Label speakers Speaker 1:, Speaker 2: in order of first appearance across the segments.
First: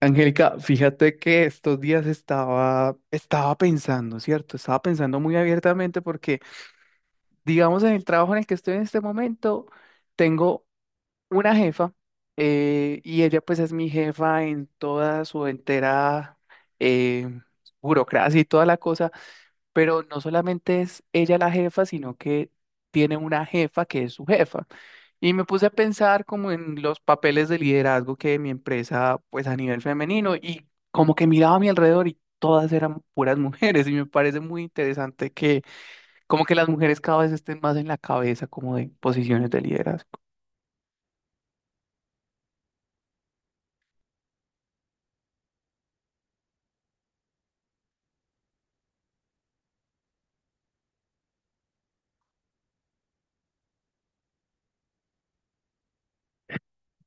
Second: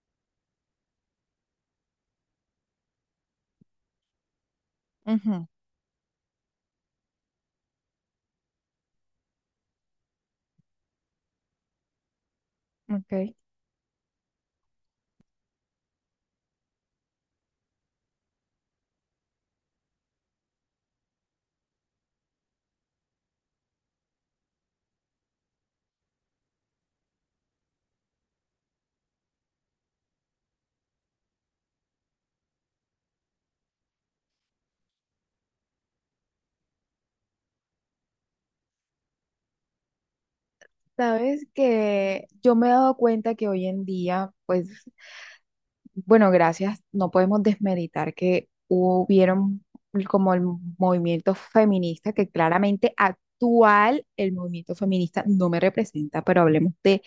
Speaker 1: Angélica, fíjate que estos días estaba pensando, ¿cierto? Estaba pensando muy
Speaker 2: Ujú,
Speaker 1: abiertamente porque, digamos, en el trabajo en el que estoy en este momento, tengo una jefa y
Speaker 2: ok.
Speaker 1: ella pues es mi jefa en toda su entera eh, burocracia y toda la cosa, pero no solamente es ella la jefa, sino que tiene una jefa que es su jefa. Y me puse a pensar como en los papeles de liderazgo que mi empresa, pues a nivel femenino, y como que miraba a mi alrededor y todas eran puras mujeres, y me parece muy interesante que como que las mujeres cada vez estén más en la cabeza como de posiciones de liderazgo.
Speaker 2: Sabes que yo me he dado cuenta que hoy en día, pues, bueno, gracias, no podemos desmeditar que hubieron como el movimiento feminista, que claramente actual el movimiento feminista no me representa, pero hablemos de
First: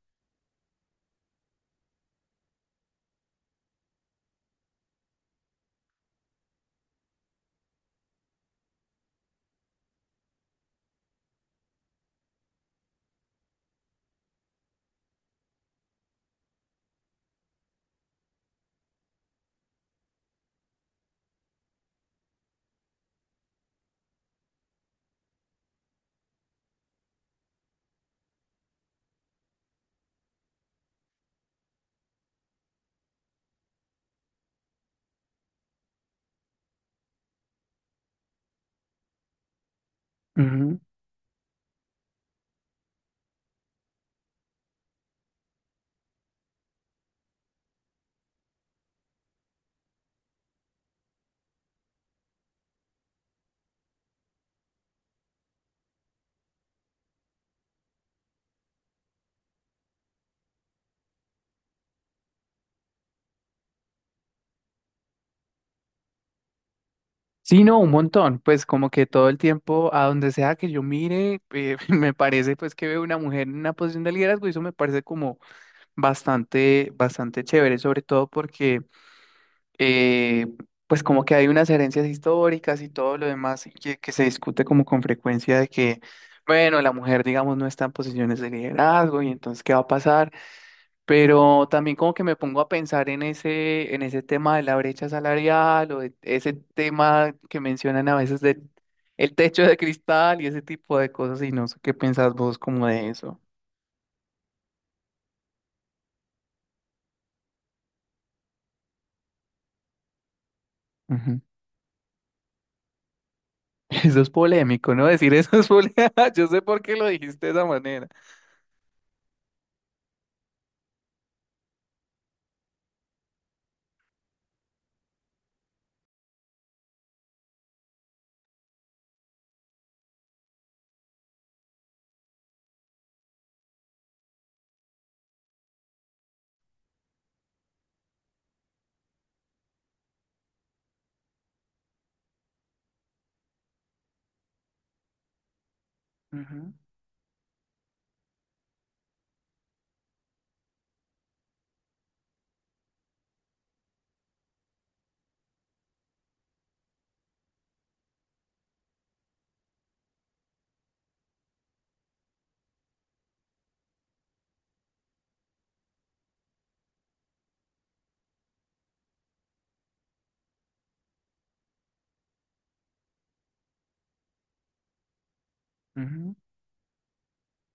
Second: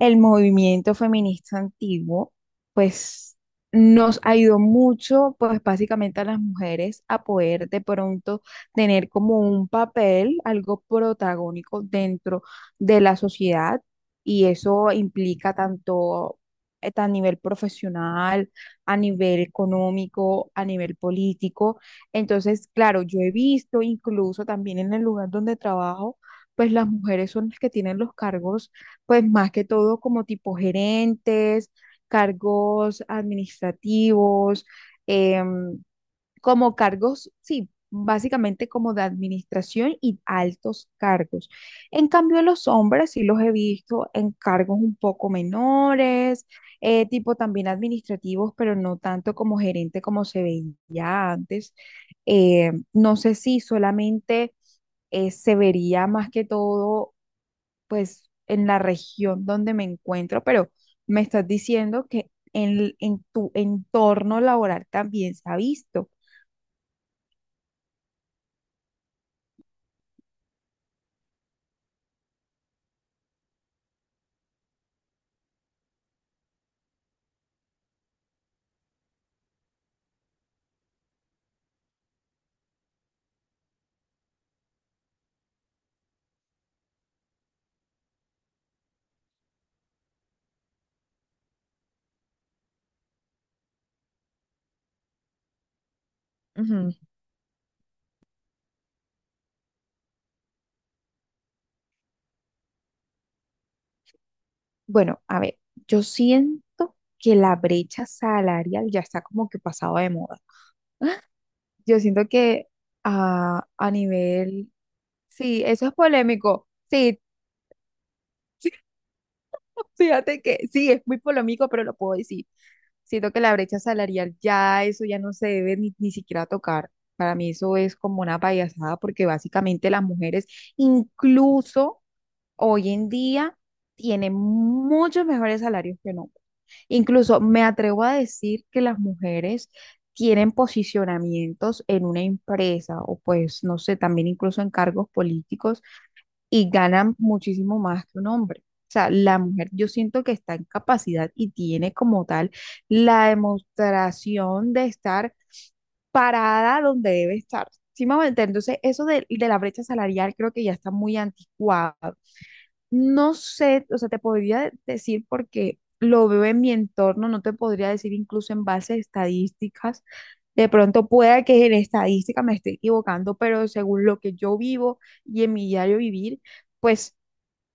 Speaker 2: el movimiento feminista antiguo, pues nos ayudó mucho, pues básicamente a las mujeres a poder de pronto tener como un papel, algo protagónico dentro de la sociedad y eso implica tanto a nivel profesional, a nivel económico, a nivel político. Entonces, claro, yo he visto incluso también en el lugar donde trabajo, pues las mujeres son las que tienen los cargos pues más que todo como tipo gerentes, cargos administrativos, em, como cargos, sí, básicamente como de administración y
Speaker 1: Ujú.
Speaker 2: altos cargos. En cambio, los hombres sí los he visto en cargos un poco menores, tipo también administrativos, pero no tanto como gerente como se veía antes. No sé si solamente se vería más que todo, pues, en la región donde me encuentro, pero me estás diciendo que en tu entorno laboral también se ha visto.
Speaker 1: Sí, no, un montón, pues como que todo el tiempo, a donde sea que yo mire, me parece pues que veo una mujer en una posición de liderazgo y eso me parece como bastante, bastante chévere, sobre todo porque eh, pues como que hay unas herencias históricas y todo lo demás que se discute como con frecuencia de que, bueno, la mujer, digamos, no está en posiciones de liderazgo y entonces, ¿qué va a pasar? Pero también como que me pongo a pensar en ese tema de la brecha salarial o de ese
Speaker 2: Ujú.
Speaker 1: tema que mencionan a veces del el techo de cristal y ese tipo de cosas y no sé qué pensás vos como de eso.
Speaker 2: Bueno, a ver, yo siento que la brecha salarial ya está como que pasado de moda.
Speaker 1: Ujú.
Speaker 2: Yo siento que a, a
Speaker 1: Eso es
Speaker 2: nivel,
Speaker 1: polémico, ¿no? Decir eso
Speaker 2: sí,
Speaker 1: es
Speaker 2: eso es
Speaker 1: polémico. Yo sé
Speaker 2: polémico.
Speaker 1: por qué lo
Speaker 2: Sí,
Speaker 1: dijiste de esa manera.
Speaker 2: fíjate que sí, es muy polémico, pero lo puedo decir. Siento que la brecha salarial ya eso ya no se debe ni siquiera tocar. Para mí eso es como una payasada porque básicamente las mujeres incluso hoy en día tienen muchos mejores salarios que no. Incluso me atrevo a decir que las mujeres tienen posicionamientos en una empresa o pues, no sé, también incluso en cargos políticos y
Speaker 1: Ujú,
Speaker 2: ganan muchísimo más que un hombre. O sea, la mujer yo siento que está en capacidad y tiene como tal la demostración de estar parada donde debe estar. ¿Sí me va a entender? Entonces, eso de la brecha salarial creo que ya está muy anticuado. No sé, o sea, te podría decir porque lo veo en mi entorno, no te podría decir incluso en base a estadísticas. De pronto pueda que en estadística me esté equivocando, pero según lo que yo vivo y en mi diario
Speaker 1: ujú.
Speaker 2: vivir, pues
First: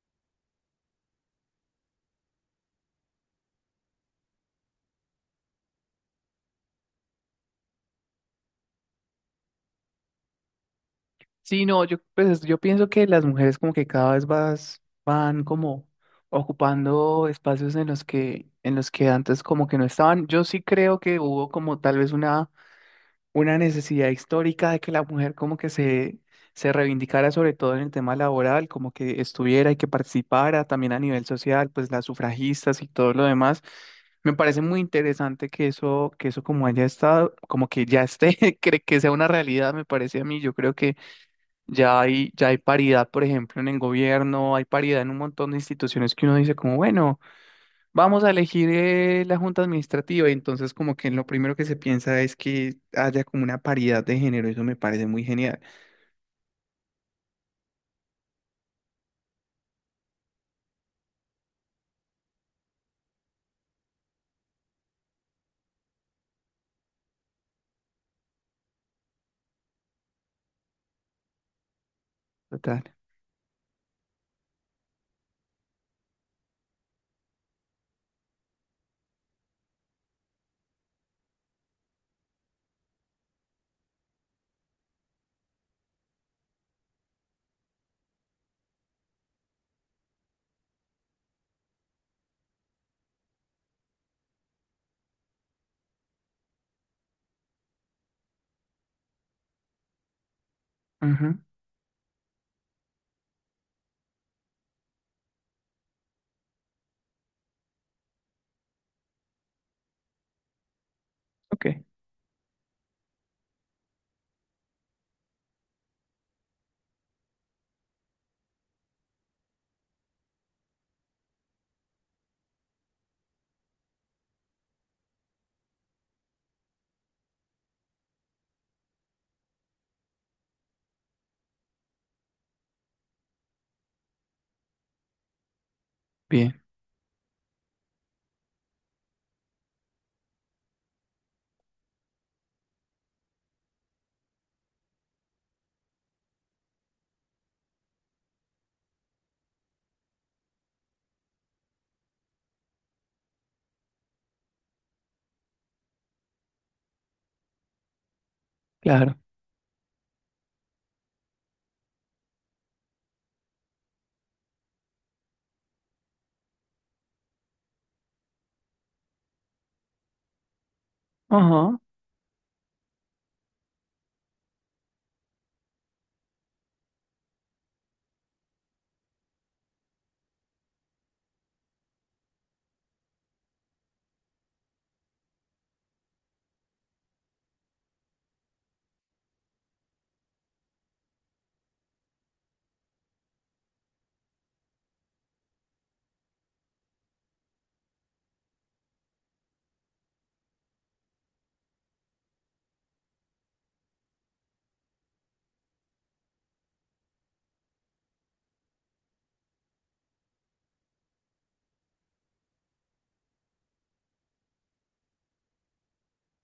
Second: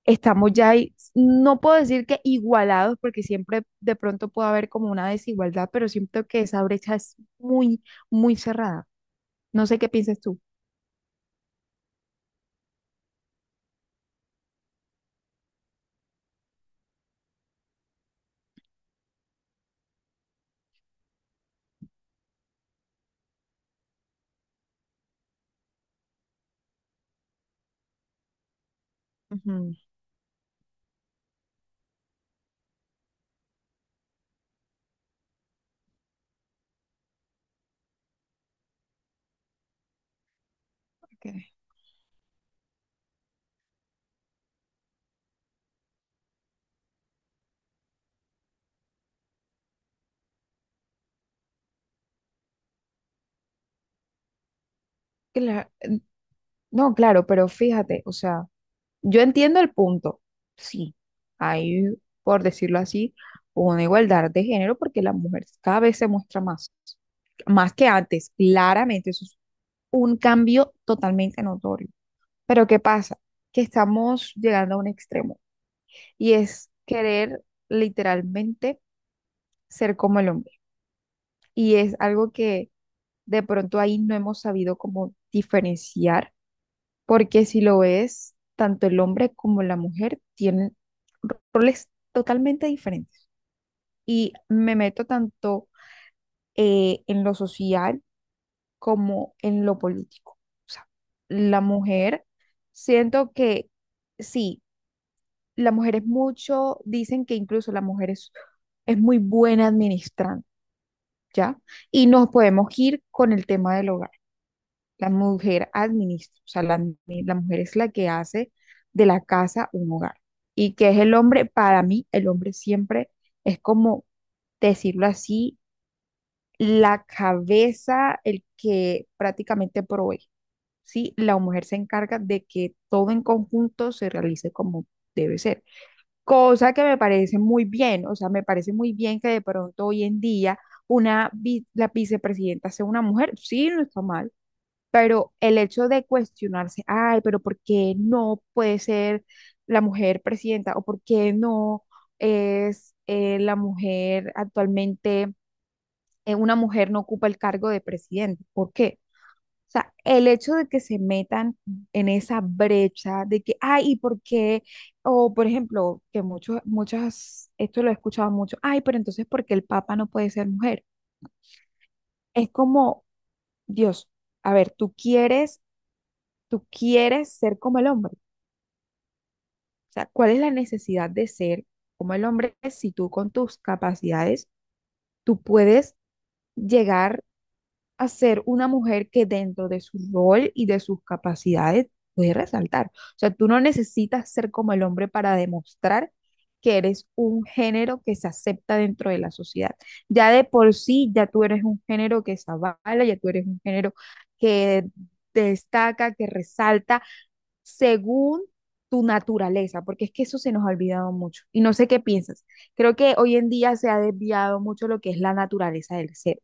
Speaker 2: estamos ya, ahí. No puedo decir que igualados, porque siempre de pronto puede haber como una desigualdad, pero siento que esa brecha es muy, muy cerrada. No sé qué piensas tú.
Speaker 1: Sí, no, yo, pues, yo pienso que las mujeres como que cada vez vas, van como ocupando espacios en los que antes como que no estaban. Yo sí creo que hubo como tal vez una necesidad histórica de que la mujer como que se reivindicara sobre todo en el tema laboral, como que estuviera
Speaker 2: Ujú,
Speaker 1: y que participara también a nivel social, pues las sufragistas y todo lo demás. Me parece muy interesante que eso como haya estado, como que ya esté, que sea una realidad, me parece a mí. Yo creo que
Speaker 2: ok.
Speaker 1: ya hay paridad, por ejemplo, en el gobierno, hay paridad en un montón de instituciones que uno dice como, bueno, vamos a elegir la junta administrativa. Y entonces como que lo primero que se piensa es que haya como una paridad de género. Eso me parece muy genial.
Speaker 2: Cla- No, claro, pero fíjate, o sea. Yo entiendo el punto. Sí, hay, por decirlo así, una igualdad de género porque la mujer cada vez se muestra más, más que antes, claramente. Eso es un cambio totalmente notorio. Pero ¿qué
Speaker 1: Total.
Speaker 2: pasa? Que estamos llegando a un extremo y es querer literalmente ser como el hombre. Y es algo que de pronto ahí no hemos sabido cómo diferenciar. Porque si lo ves, tanto el hombre como la mujer tienen roles totalmente diferentes. Y me meto tanto en lo social como en lo político. O sea,
Speaker 1: Ujú.
Speaker 2: la mujer, siento que sí, la mujer es mucho, dicen que incluso la mujer es muy buena administrando, ¿ya?
Speaker 1: Ok.
Speaker 2: Y nos podemos ir con el tema del hogar. La mujer administra, o sea, la mujer es la que hace de la casa un hogar. Y que es el hombre, para mí, el hombre siempre es como, decirlo así, la cabeza, el que prácticamente provee, ¿sí? La mujer se encarga de que todo en conjunto se realice como debe ser.
Speaker 1: Bien.
Speaker 2: Cosa que me parece muy bien, o sea, me parece muy bien que de pronto hoy en día la vicepresidenta sea una mujer, sí, no está mal, pero el hecho de cuestionarse, ay, pero ¿por qué no puede ser la mujer presidenta? ¿O por qué no es la mujer actualmente, una mujer no ocupa el cargo de presidente? ¿Por qué?
Speaker 1: Claro.
Speaker 2: O sea, el hecho de que se metan en esa brecha de que, ay, ¿y por qué? O, por ejemplo, que muchos, muchas, esto lo he escuchado mucho, ay, pero entonces, ¿por qué el papa no puede ser mujer?
Speaker 1: Ajá.
Speaker 2: Es como, Dios, a ver, tú quieres ser como el hombre. O sea, ¿cuál es la necesidad de ser como el hombre si tú con tus capacidades, tú puedes llegar a ser una mujer que dentro de su rol y de sus capacidades puede resaltar? O sea, tú no necesitas ser como el hombre para demostrar que eres un género que se acepta dentro de la sociedad. Ya de por sí, ya tú eres un género que se avala, ya tú eres un género que destaca, que resalta según tu naturaleza, porque es que eso se nos ha olvidado mucho. Y no sé qué piensas. Creo que hoy en día se ha desviado mucho lo que es la naturaleza del ser.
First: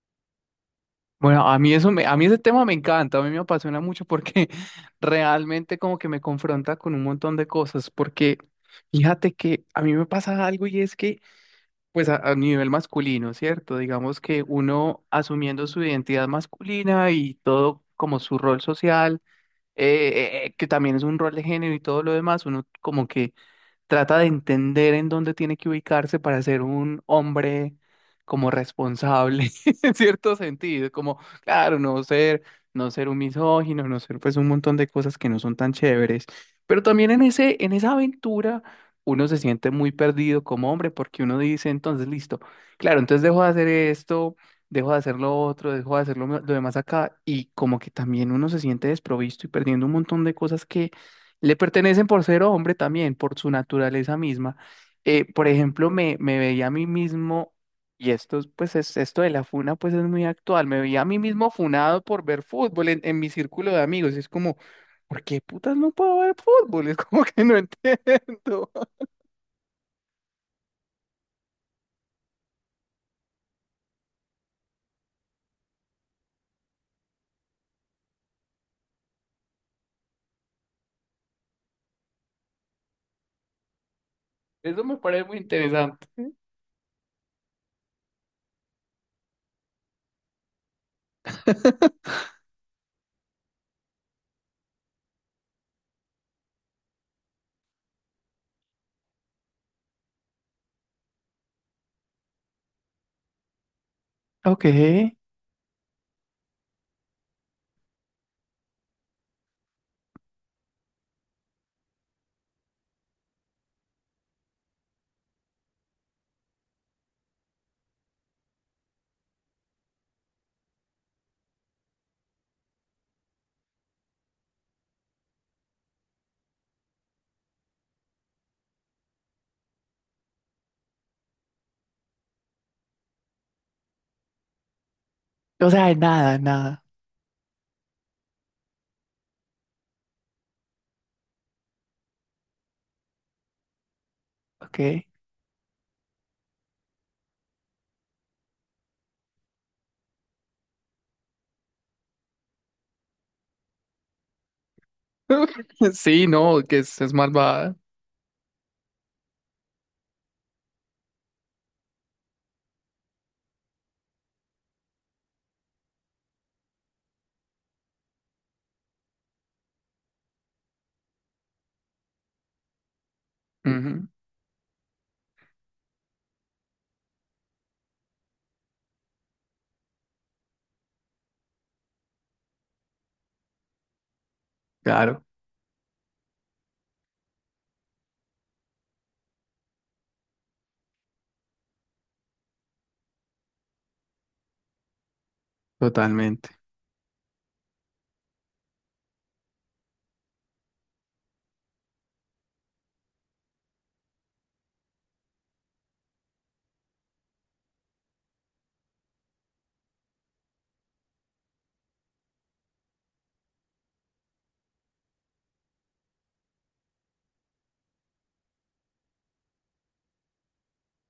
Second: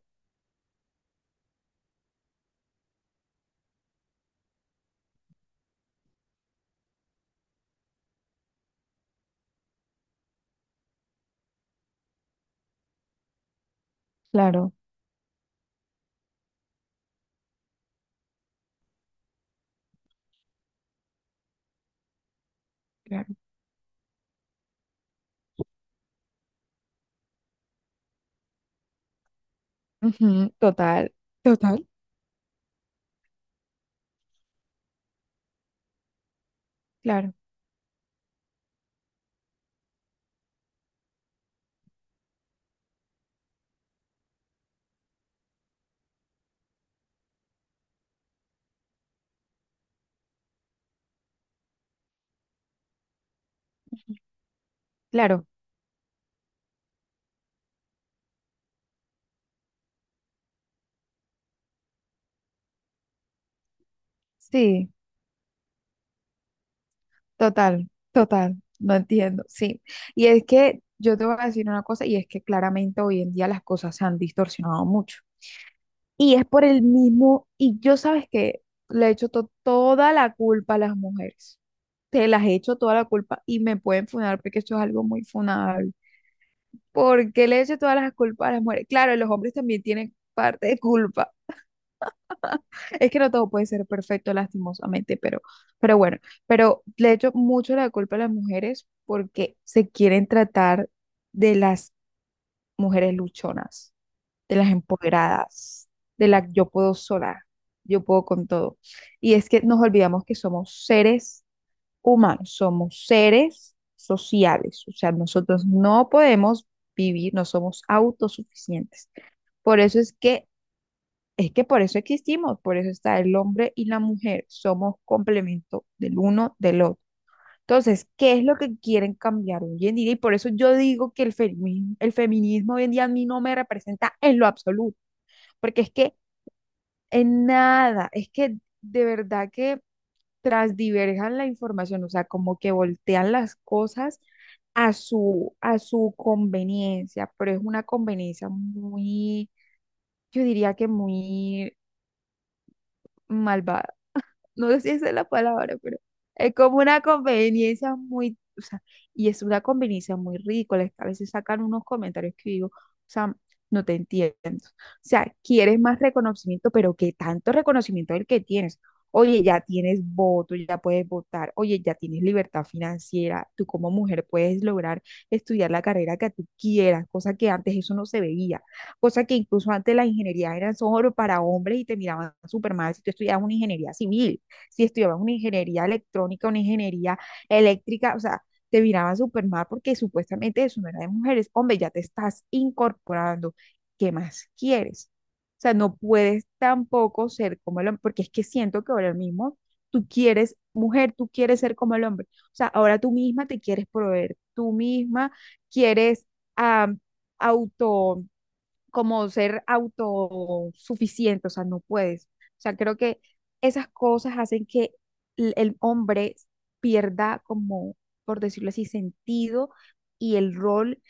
Speaker 1: Bueno, a mí eso me, a mí ese tema me encanta, a mí me apasiona mucho porque realmente como que me confronta con un montón de cosas, porque fíjate que a mí me pasa algo y es que pues a nivel masculino, ¿cierto? Digamos que
Speaker 2: Claro,
Speaker 1: uno asumiendo su identidad masculina y todo como su rol social, eh, que también es un rol de género y todo lo demás, uno como que
Speaker 2: claro.
Speaker 1: trata de entender en dónde tiene que ubicarse para ser un hombre como responsable, en cierto
Speaker 2: Ujú,
Speaker 1: sentido,
Speaker 2: total,
Speaker 1: como, claro,
Speaker 2: total.
Speaker 1: no ser un misógino, no ser pues un montón de cosas que no son tan chéveres, pero también en
Speaker 2: Claro,
Speaker 1: esa aventura uno se siente muy perdido como hombre porque uno dice, entonces, listo, claro, entonces dejo de hacer esto. Dejo de hacer lo otro, dejo de hacer lo demás acá y como que también uno se siente desprovisto y perdiendo un montón de cosas le pertenecen por ser hombre también, por su naturaleza misma. Por
Speaker 2: claro,
Speaker 1: ejemplo, me veía a mí mismo, y esto de la funa pues es muy actual, me veía a mí mismo funado por ver fútbol en mi círculo de amigos. Es como,
Speaker 2: sí,
Speaker 1: ¿por qué putas no puedo ver fútbol? Es como que no
Speaker 2: total, total,
Speaker 1: entiendo.
Speaker 2: no entiendo, sí. Y es que yo te voy a decir una cosa, y es que claramente hoy en día las cosas se han distorsionado mucho. Y es por el mismo, y yo sabes que le echo toda la culpa a las mujeres. Te las echo toda la culpa y me pueden funar porque esto es
Speaker 1: Eso me
Speaker 2: algo
Speaker 1: parece
Speaker 2: muy
Speaker 1: muy
Speaker 2: funable.
Speaker 1: interesante.
Speaker 2: ¿Por qué le echo todas las culpas a las mujeres? Claro, los hombres también tienen parte de culpa. Es que no todo puede ser perfecto, lastimosamente, pero bueno, pero le echo mucho la culpa a las mujeres porque se quieren tratar de las mujeres luchonas, de
Speaker 1: Ok,
Speaker 2: las empoderadas, de la yo puedo sola, yo puedo con todo. Y es que nos olvidamos que somos seres humanos, somos seres sociales, o sea, nosotros no podemos vivir, no somos autosuficientes. Por eso es que por eso existimos, por eso está el hombre y la mujer, somos complemento del uno del otro. Entonces, ¿qué es lo que quieren cambiar hoy en día? Y por eso yo digo que el feminismo hoy en día a mí no me representa en lo absoluto,
Speaker 1: o
Speaker 2: porque es
Speaker 1: sea,
Speaker 2: que
Speaker 1: nada, nada,
Speaker 2: en nada, es que de verdad que transdiverjan la información, o sea, como que voltean las cosas
Speaker 1: ok.
Speaker 2: a su conveniencia, pero es una conveniencia muy, yo diría que muy malvada, no sé si esa es la palabra, pero
Speaker 1: Sí,
Speaker 2: es
Speaker 1: no,
Speaker 2: como
Speaker 1: que
Speaker 2: una
Speaker 1: es malvada.
Speaker 2: conveniencia muy, o sea, y es una conveniencia muy ridícula. Es que a veces sacan unos comentarios que digo, o sea, no te entiendo. O sea, quieres más reconocimiento, pero ¿qué tanto reconocimiento es el que tienes? Oye, ya tienes voto, ya puedes votar. Oye, ya tienes libertad financiera. Tú como
Speaker 1: Ujú.
Speaker 2: mujer puedes lograr estudiar la carrera que tú quieras, cosa que antes eso no se veía, cosa que incluso antes la ingeniería era solo para hombres y te miraban súper mal si tú estudiabas una ingeniería civil, si estudiabas
Speaker 1: Claro,
Speaker 2: una ingeniería electrónica, una ingeniería eléctrica, o sea, te miraban súper mal porque supuestamente eso no era de mujeres. Hombre, ya te estás incorporando. ¿Qué más quieres? O sea, no puedes
Speaker 1: totalmente.
Speaker 2: tampoco ser como el hombre, porque es que siento que ahora mismo tú quieres, mujer, tú quieres ser como el hombre. O sea, ahora tú misma te quieres proveer, tú misma quieres ah, auto como ser autosuficiente, o sea, no puedes. O sea, creo que esas cosas hacen que el hombre pierda como, por decirlo así, sentido y el rol,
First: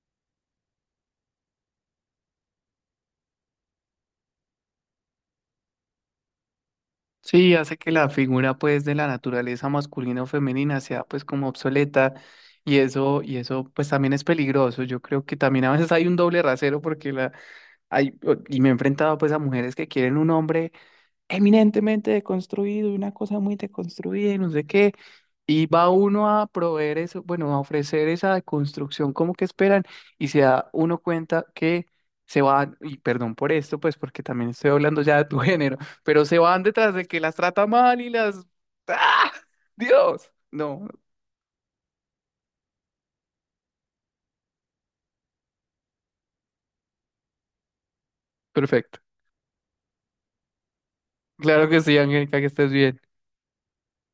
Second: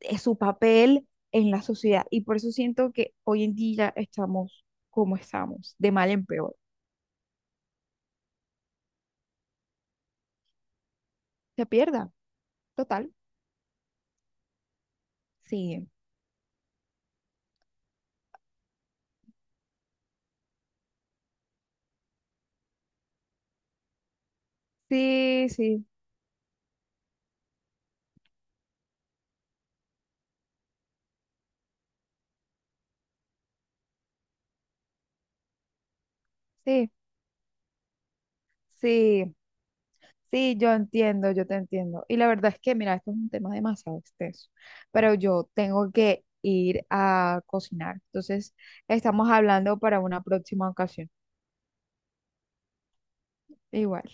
Speaker 2: su papel en la sociedad. Y por eso siento que hoy en día estamos como estamos, de mal en peor.
Speaker 1: Sí, hace que la figura pues de la naturaleza masculina o femenina sea pues como
Speaker 2: Se pierda,
Speaker 1: obsoleta y
Speaker 2: total.
Speaker 1: eso pues también es peligroso. Yo creo que también a
Speaker 2: Sí,
Speaker 1: veces hay un doble rasero porque la hay y me he enfrentado pues a mujeres que quieren un hombre eminentemente deconstruido y una cosa muy deconstruida y no sé qué.
Speaker 2: sí,
Speaker 1: Y
Speaker 2: sí,
Speaker 1: va uno a proveer eso, bueno, a ofrecer esa deconstrucción como que esperan y se da uno cuenta que se van, y perdón por esto, pues porque también estoy hablando ya de tu género, pero se van
Speaker 2: sí,
Speaker 1: detrás de que las trata mal y las... ¡Ah!
Speaker 2: sí.
Speaker 1: Dios.
Speaker 2: Sí, yo
Speaker 1: No,
Speaker 2: entiendo, yo te entiendo. Y la verdad es que, mira, esto es un tema demasiado extenso, pero yo tengo que ir a cocinar. Entonces,
Speaker 1: perfecto.
Speaker 2: estamos hablando para una próxima ocasión.
Speaker 1: Claro que sí, Angélica, que estés bien.
Speaker 2: Igual.